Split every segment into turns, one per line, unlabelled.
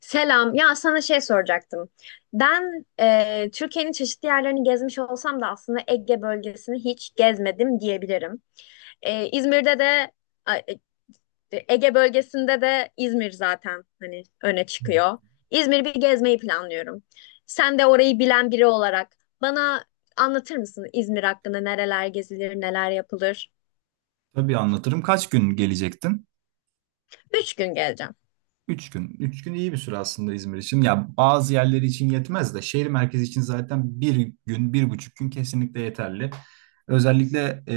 Selam. Ya sana şey soracaktım. Ben Türkiye'nin çeşitli yerlerini gezmiş olsam da aslında Ege bölgesini hiç gezmedim diyebilirim. E, İzmir'de de a- e, e, Ege bölgesinde de İzmir zaten hani öne çıkıyor. İzmir'i bir gezmeyi planlıyorum. Sen de orayı bilen biri olarak bana anlatır mısın İzmir hakkında nereler gezilir, neler yapılır?
Tabii anlatırım. Kaç gün gelecektin?
Üç gün geleceğim.
3 gün. 3 gün iyi bir süre aslında İzmir için. Ya bazı yerleri için yetmez de şehir merkezi için zaten 1 gün, 1,5 gün kesinlikle yeterli. Özellikle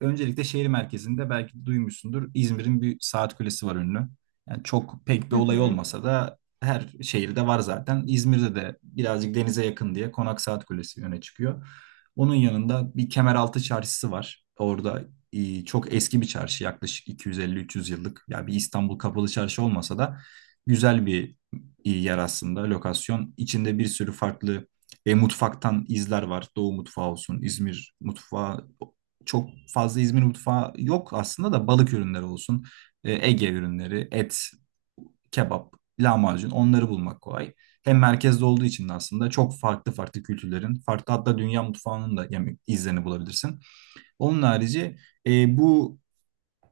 öncelikle şehir merkezinde belki duymuşsundur İzmir'in bir saat kulesi var ünlü. Yani çok pek bir
Hı
olay
hı.
olmasa da her şehirde var zaten. İzmir'de de birazcık denize yakın diye Konak Saat Kulesi öne çıkıyor. Onun yanında bir Kemeraltı Çarşısı var. Orada çok eski bir çarşı, yaklaşık 250-300 yıllık. Ya bir İstanbul Kapalı Çarşı olmasa da güzel bir yer aslında, lokasyon. İçinde bir sürü farklı mutfaktan izler var. Doğu mutfağı olsun, İzmir mutfağı. Çok fazla İzmir mutfağı yok aslında da balık ürünleri olsun. Ege ürünleri, et, kebap, lahmacun, onları bulmak kolay. Hem merkezde olduğu için de aslında çok farklı farklı kültürlerin, farklı hatta dünya mutfağının da yani izlerini bulabilirsin. Onun harici, bu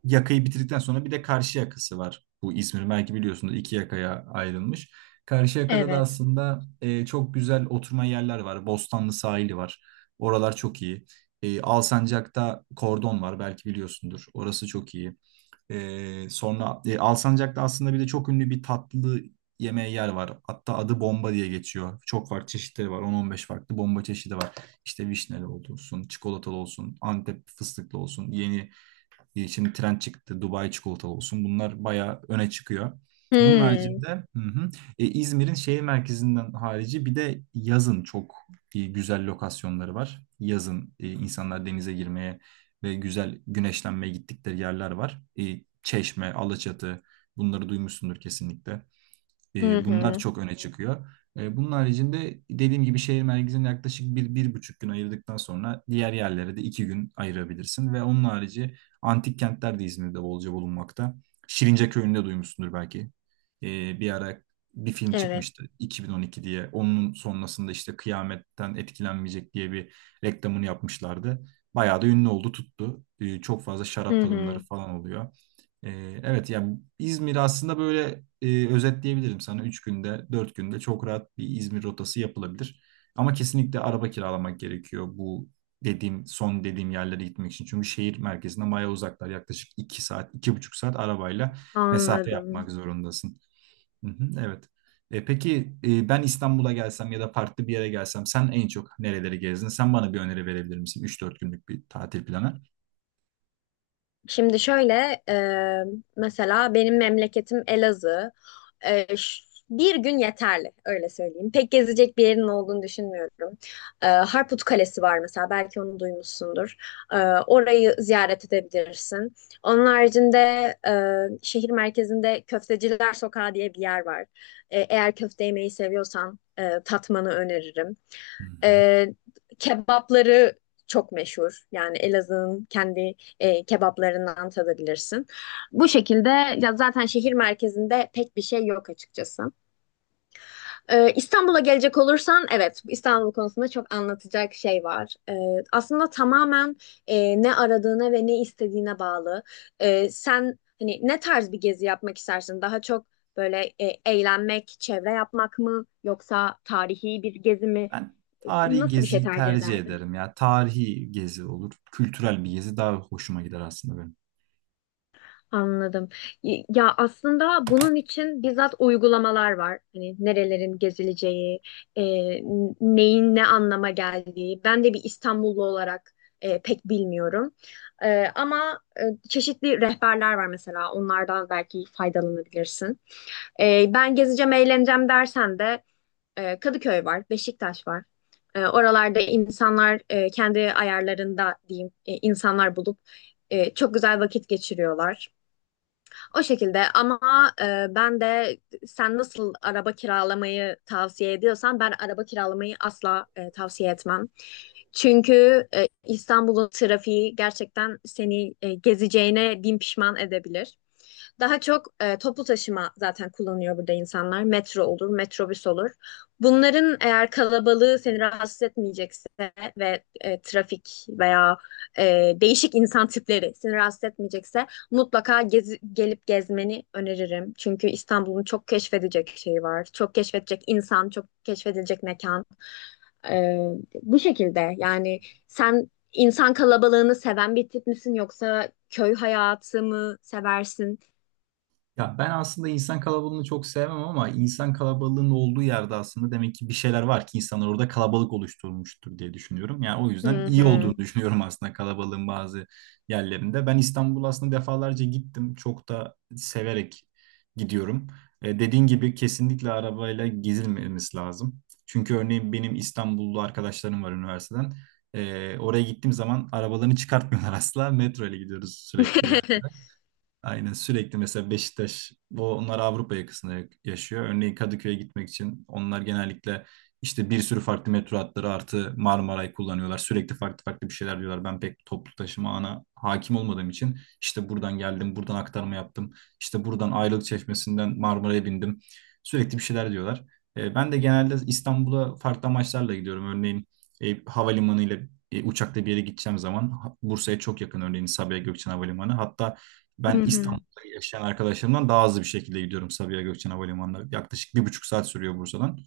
yakayı bitirdikten sonra bir de karşı yakası var. Bu İzmir belki biliyorsunuz 2 yakaya ayrılmış. Karşı yakada da
Evet.
aslında çok güzel oturma yerler var. Bostanlı sahili var. Oralar çok iyi. Alsancak'ta Kordon var belki biliyorsundur. Orası çok iyi. Sonra Alsancak'ta aslında bir de çok ünlü bir tatlı yemeği yer var. Hatta adı bomba diye geçiyor. Çok farklı çeşitleri var. 10-15 farklı bomba çeşidi var. İşte vişneli olsun, çikolatalı olsun, Antep fıstıklı olsun, şimdi trend çıktı, Dubai çikolatalı olsun. Bunlar bayağı öne çıkıyor. Bunun
Hı
haricinde. Hı hı. İzmir'in şehir merkezinden harici bir de yazın çok güzel lokasyonları var. Yazın insanlar denize girmeye ve güzel güneşlenmeye gittikleri yerler var. Çeşme, Alaçatı, bunları duymuşsundur kesinlikle.
hı.
Bunlar
Hı.
çok öne çıkıyor. Bunun haricinde dediğim gibi şehir merkezine yaklaşık bir, bir buçuk gün ayırdıktan sonra diğer yerlere de 2 gün ayırabilirsin. Ve onun harici antik kentler de İzmir'de bolca bulunmakta. Şirince Köyü'nde duymuşsundur belki. Bir ara bir film
Evet.
çıkmıştı, 2012 diye. Onun sonrasında işte kıyametten etkilenmeyecek diye bir reklamını yapmışlardı. Bayağı da ünlü oldu, tuttu. Çok fazla şarap
Hı
tadımları
hı.
falan oluyor. Evet, yani İzmir aslında böyle, özetleyebilirim sana. Üç günde, 4 günde çok rahat bir İzmir rotası yapılabilir. Ama kesinlikle araba kiralamak gerekiyor bu dediğim, son dediğim yerlere gitmek için. Çünkü şehir merkezinden bayağı uzaklar. Yaklaşık 2 saat, 2,5 saat arabayla mesafe
Anladım.
yapmak zorundasın. Hı hı, evet. Peki, ben İstanbul'a gelsem ya da farklı bir yere gelsem sen en çok nereleri gezdin? Sen bana bir öneri verebilir misin? 3 4 günlük bir tatil planı.
Şimdi şöyle e, Mesela benim memleketim Elazığ. E, ş- Bir gün yeterli öyle söyleyeyim. Pek gezecek bir yerin olduğunu düşünmüyorum. Harput Kalesi var mesela, belki onu duymuşsundur. E, Orayı ziyaret edebilirsin. Onun haricinde e, şehir merkezinde Köfteciler Sokağı diye bir yer var. E, eğer köfte yemeyi seviyorsan tatmanı öneririm.
Hı
E,
hı.
Kebapları çok meşhur. Yani Elazığ'ın kendi kebaplarından tadabilirsin. Bu şekilde, ya zaten şehir merkezinde pek bir şey yok açıkçası. İstanbul'a gelecek olursan, evet, İstanbul konusunda çok anlatacak şey var. Aslında tamamen ne aradığına ve ne istediğine bağlı. Sen hani ne tarz bir gezi yapmak istersin? Daha çok eğlenmek, çevre yapmak mı yoksa tarihi bir gezi mi?
Ben tarihi
Nasıl bir şey
geziyi
tercih
tercih
ederdin?
ederim ya. Tarihi gezi olur. Kültürel bir gezi daha hoşuma gider aslında benim.
Anladım. Ya aslında bunun için bizzat uygulamalar var. Hani nerelerin gezileceği, e, neyin ne anlama geldiği. Ben de bir İstanbullu olarak pek bilmiyorum. Ama çeşitli rehberler var mesela. Onlardan belki faydalanabilirsin. Ben gezeceğim, eğleneceğim dersen de Kadıköy var, Beşiktaş var. Oralarda insanlar kendi ayarlarında diyeyim, insanlar bulup çok güzel vakit geçiriyorlar. O şekilde. Ama ben de, sen nasıl araba kiralamayı tavsiye ediyorsan, ben araba kiralamayı asla tavsiye etmem. Çünkü İstanbul'un trafiği gerçekten seni gezeceğine bin pişman edebilir. Daha çok toplu taşıma zaten kullanıyor burada insanlar. Metro olur, metrobüs olur. Bunların eğer kalabalığı seni rahatsız etmeyecekse ve trafik veya e, değişik insan tipleri seni rahatsız etmeyecekse mutlaka gelip gezmeni öneririm. Çünkü İstanbul'un çok keşfedecek şeyi var. Çok keşfedecek insan, çok keşfedilecek mekan. Ee, Bu şekilde yani. Sen insan kalabalığını seven bir tip misin yoksa köy hayatı mı seversin?
Ya ben aslında insan kalabalığını çok sevmem ama insan kalabalığının olduğu yerde aslında demek ki bir şeyler var ki insanlar orada kalabalık oluşturmuştur diye düşünüyorum. Yani o yüzden
Hı
iyi olduğunu
hı.
düşünüyorum aslında kalabalığın bazı yerlerinde. Ben İstanbul aslında defalarca gittim. Çok da severek gidiyorum. Dediğin gibi kesinlikle arabayla gezilmemesi lazım. Çünkü örneğin benim İstanbullu arkadaşlarım var üniversiteden. Oraya gittiğim zaman arabalarını çıkartmıyorlar asla. Metro ile gidiyoruz sürekli. Aynen, sürekli mesela Beşiktaş, bu onlar Avrupa yakasında yaşıyor. Örneğin Kadıköy'e gitmek için onlar genellikle işte bir sürü farklı metro hatları artı Marmaray kullanıyorlar. Sürekli farklı farklı bir şeyler diyorlar. Ben pek toplu taşıma ana hakim olmadığım için işte buradan geldim, buradan aktarma yaptım. İşte buradan Ayrılık Çeşmesi'nden Marmaray'a bindim. Sürekli bir şeyler diyorlar. Ben de genelde İstanbul'a farklı amaçlarla gidiyorum. Örneğin havalimanı ile uçakla bir yere gideceğim zaman Bursa'ya çok yakın örneğin Sabiha Gökçen Havalimanı. Hatta
Hı
ben
hı.
İstanbul'da yaşayan arkadaşlarımdan daha hızlı bir şekilde gidiyorum Sabiha Gökçen Havalimanı'na. Yaklaşık 1,5 saat sürüyor Bursa'dan.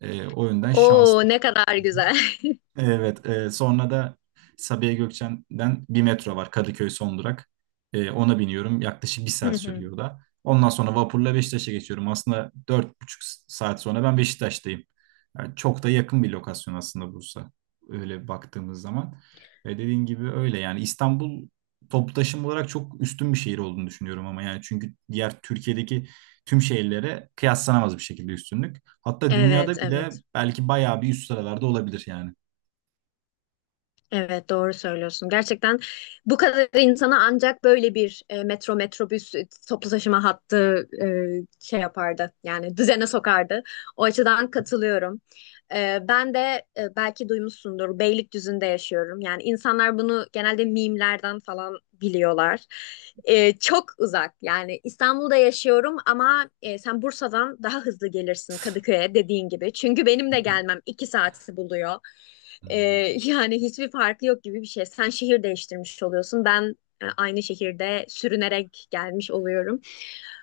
O yönden şans...
Oo, ne kadar güzel.
Evet, sonra da Sabiha Gökçen'den bir metro var, Kadıköy son durak. Ona biniyorum. Yaklaşık bir
Hı
saat
hı.
sürüyor o da. Ondan sonra vapurla Beşiktaş'a geçiyorum. Aslında 4,5 saat sonra ben Beşiktaş'tayım. Yani çok da yakın bir lokasyon aslında Bursa, öyle baktığımız zaman. Ve dediğin gibi öyle yani, İstanbul toplu taşıma olarak çok üstün bir şehir olduğunu düşünüyorum ama yani çünkü diğer Türkiye'deki tüm şehirlere kıyaslanamaz bir şekilde üstünlük. Hatta
Evet,
dünyada bile
evet.
belki bayağı bir üst sıralarda olabilir yani.
Evet, doğru söylüyorsun. Gerçekten bu kadar insana ancak böyle bir metro, metrobüs, toplu taşıma hattı şey yapardı. Yani düzene sokardı. O açıdan katılıyorum. Ben de, belki duymuşsundur, Beylikdüzü'nde yaşıyorum. Yani insanlar bunu genelde mimlerden falan biliyorlar. Çok uzak. Yani İstanbul'da yaşıyorum ama sen Bursa'dan daha hızlı gelirsin Kadıköy'e dediğin gibi. Çünkü benim de gelmem iki saati buluyor. Ee,
Hmm.
yani hiçbir farkı yok gibi bir şey. Sen şehir değiştirmiş oluyorsun. Ben aynı şehirde sürünerek gelmiş oluyorum.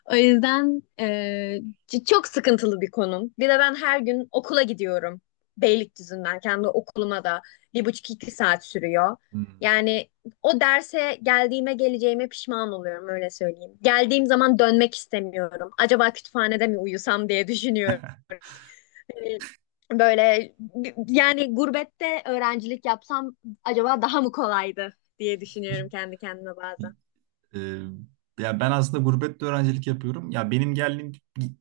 O yüzden çok sıkıntılı bir konum. Bir de ben her gün okula gidiyorum. Beylikdüzü'nden kendi okuluma da bir buçuk, iki saat sürüyor.
Hmm.
Yani o derse geldiğime geleceğime pişman oluyorum öyle söyleyeyim. Geldiğim zaman dönmek istemiyorum. Acaba kütüphanede mi uyusam diye düşünüyorum, e, böyle yani gurbette öğrencilik yapsam acaba daha mı kolaydı diye düşünüyorum kendi kendime bazen.
Ee, ya ben aslında gurbette öğrencilik yapıyorum. Ya benim geldiğim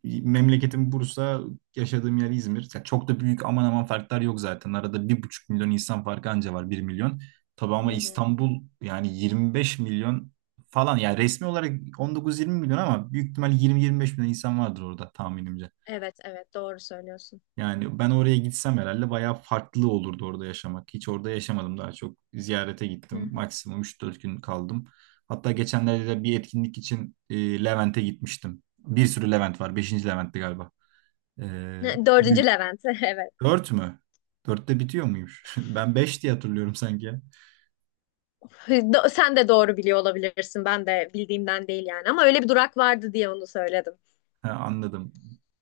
memleketim Bursa, yaşadığım yer İzmir. Ya çok da büyük aman aman farklar yok zaten. Arada 1,5 milyon insan farkı anca var, 1 milyon. Tabii ama
Hı hı.
İstanbul yani 25 milyon falan. Yani resmi olarak 19-20 milyon ama büyük ihtimal 20-25 milyon insan vardır orada tahminimce.
Evet, evet, doğru söylüyorsun.
Yani ben oraya gitsem herhalde bayağı farklı olurdu orada yaşamak. Hiç orada yaşamadım daha çok. Ziyarete
Hı
gittim.
hı.
Maksimum 3 4 gün kaldım. Hatta geçenlerde de bir etkinlik için Levent'e gitmiştim. Bir sürü Levent var. 5. Levent'ti galiba. E,
Dördüncü
büyük.
Levent evet.
Dört mü? Dörtte bitiyor muymuş? Ben beş diye hatırlıyorum sanki, ya.
Sen de doğru biliyor olabilirsin. Ben de bildiğimden değil yani, ama öyle bir durak vardı diye onu söyledim.
Ha, anladım.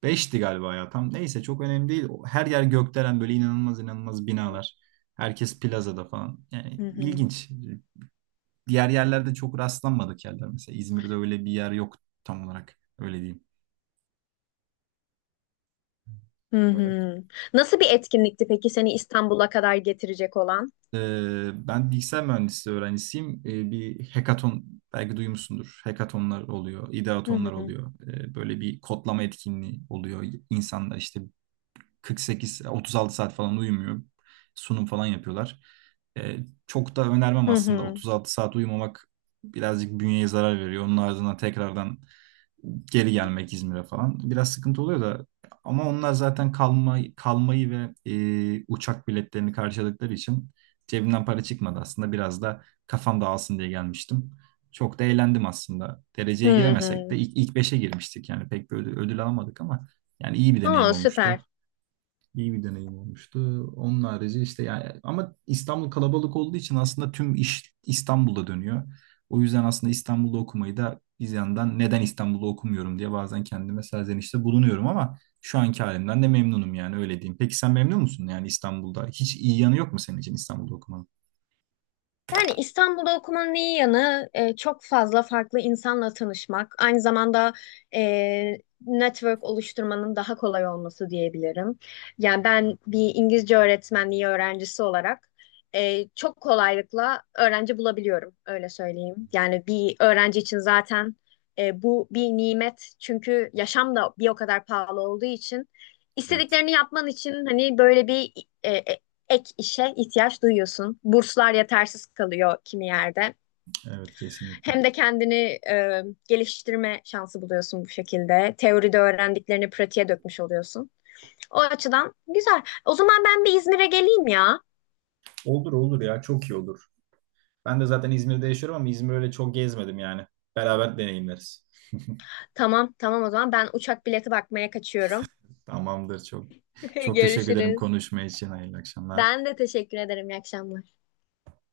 Beşti galiba ya. Tam neyse çok önemli değil. Her yer gökdelen, böyle inanılmaz inanılmaz binalar. Herkes plazada falan. Yani
Hı hı.
ilginç. Diğer yerlerde çok rastlanmadık yerler. Mesela İzmir'de öyle bir yer yok tam olarak. Öyle diyeyim
Hı
olarak.
hı. Nasıl bir etkinlikti peki seni İstanbul'a kadar getirecek olan?
Ben bilgisayar mühendisliği öğrencisiyim. Bir hackathon belki duymuşsundur. Hackathonlar oluyor,
Hı
ideatonlar
hı.
oluyor. Böyle bir kodlama etkinliği oluyor. İnsanlar işte 48-36 saat falan uyumuyor. Sunum falan yapıyorlar. Ee, çok da önermem
Hı
aslında.
hı.
36 saat uyumamak birazcık bünyeye zarar veriyor. Onun ardından tekrardan geri gelmek İzmir'e falan biraz sıkıntı oluyor da, ama onlar zaten kalmayı ve uçak biletlerini karşıladıkları için cebimden para çıkmadı, aslında biraz da kafam dağılsın diye gelmiştim. Çok da eğlendim aslında.
Hı
Dereceye giremesek
hı.
de ilk beşe girmiştik, yani pek bir ödül alamadık ama yani iyi bir deneyim
Aa,
olmuştu.
süper.
İyi bir deneyim olmuştu. Onun harici işte, yani ama İstanbul kalabalık olduğu için aslında tüm iş İstanbul'da dönüyor. O yüzden aslında İstanbul'da okumayı da bir yandan, neden İstanbul'da okumuyorum diye bazen kendime serzenişte bulunuyorum ama şu anki halimden de memnunum yani, öyle diyeyim. Peki sen memnun musun yani İstanbul'da? Hiç iyi yanı yok mu senin için İstanbul'da okumanın?
Yani İstanbul'da okumanın iyi yanı, çok fazla farklı insanla tanışmak, aynı zamanda e, network oluşturmanın daha kolay olması diyebilirim. Yani ben bir İngilizce öğretmenliği öğrencisi olarak çok kolaylıkla öğrenci bulabiliyorum, öyle söyleyeyim. Yani bir öğrenci için zaten bu bir nimet, çünkü yaşam da bir o kadar pahalı olduğu için
Evet,
istediklerini yapman için hani böyle bir e, e, ek işe ihtiyaç duyuyorsun. Burslar yetersiz kalıyor kimi yerde.
evet kesinlikle.
Hem de kendini e, geliştirme şansı buluyorsun bu şekilde. Teoride öğrendiklerini pratiğe dökmüş oluyorsun. O açıdan güzel. O zaman ben bir İzmir'e geleyim ya.
Olur olur ya, çok iyi olur. Ben de zaten İzmir'de yaşıyorum ama İzmir'i öyle çok gezmedim yani. Beraber deneyimleriz.
Tamam, tamam, o zaman ben uçak bileti bakmaya kaçıyorum.
Tamamdır, çok. Çok teşekkür ederim
Görüşürüz.
konuşma için. Hayırlı akşamlar.
Ben de teşekkür ederim. İyi akşamlar.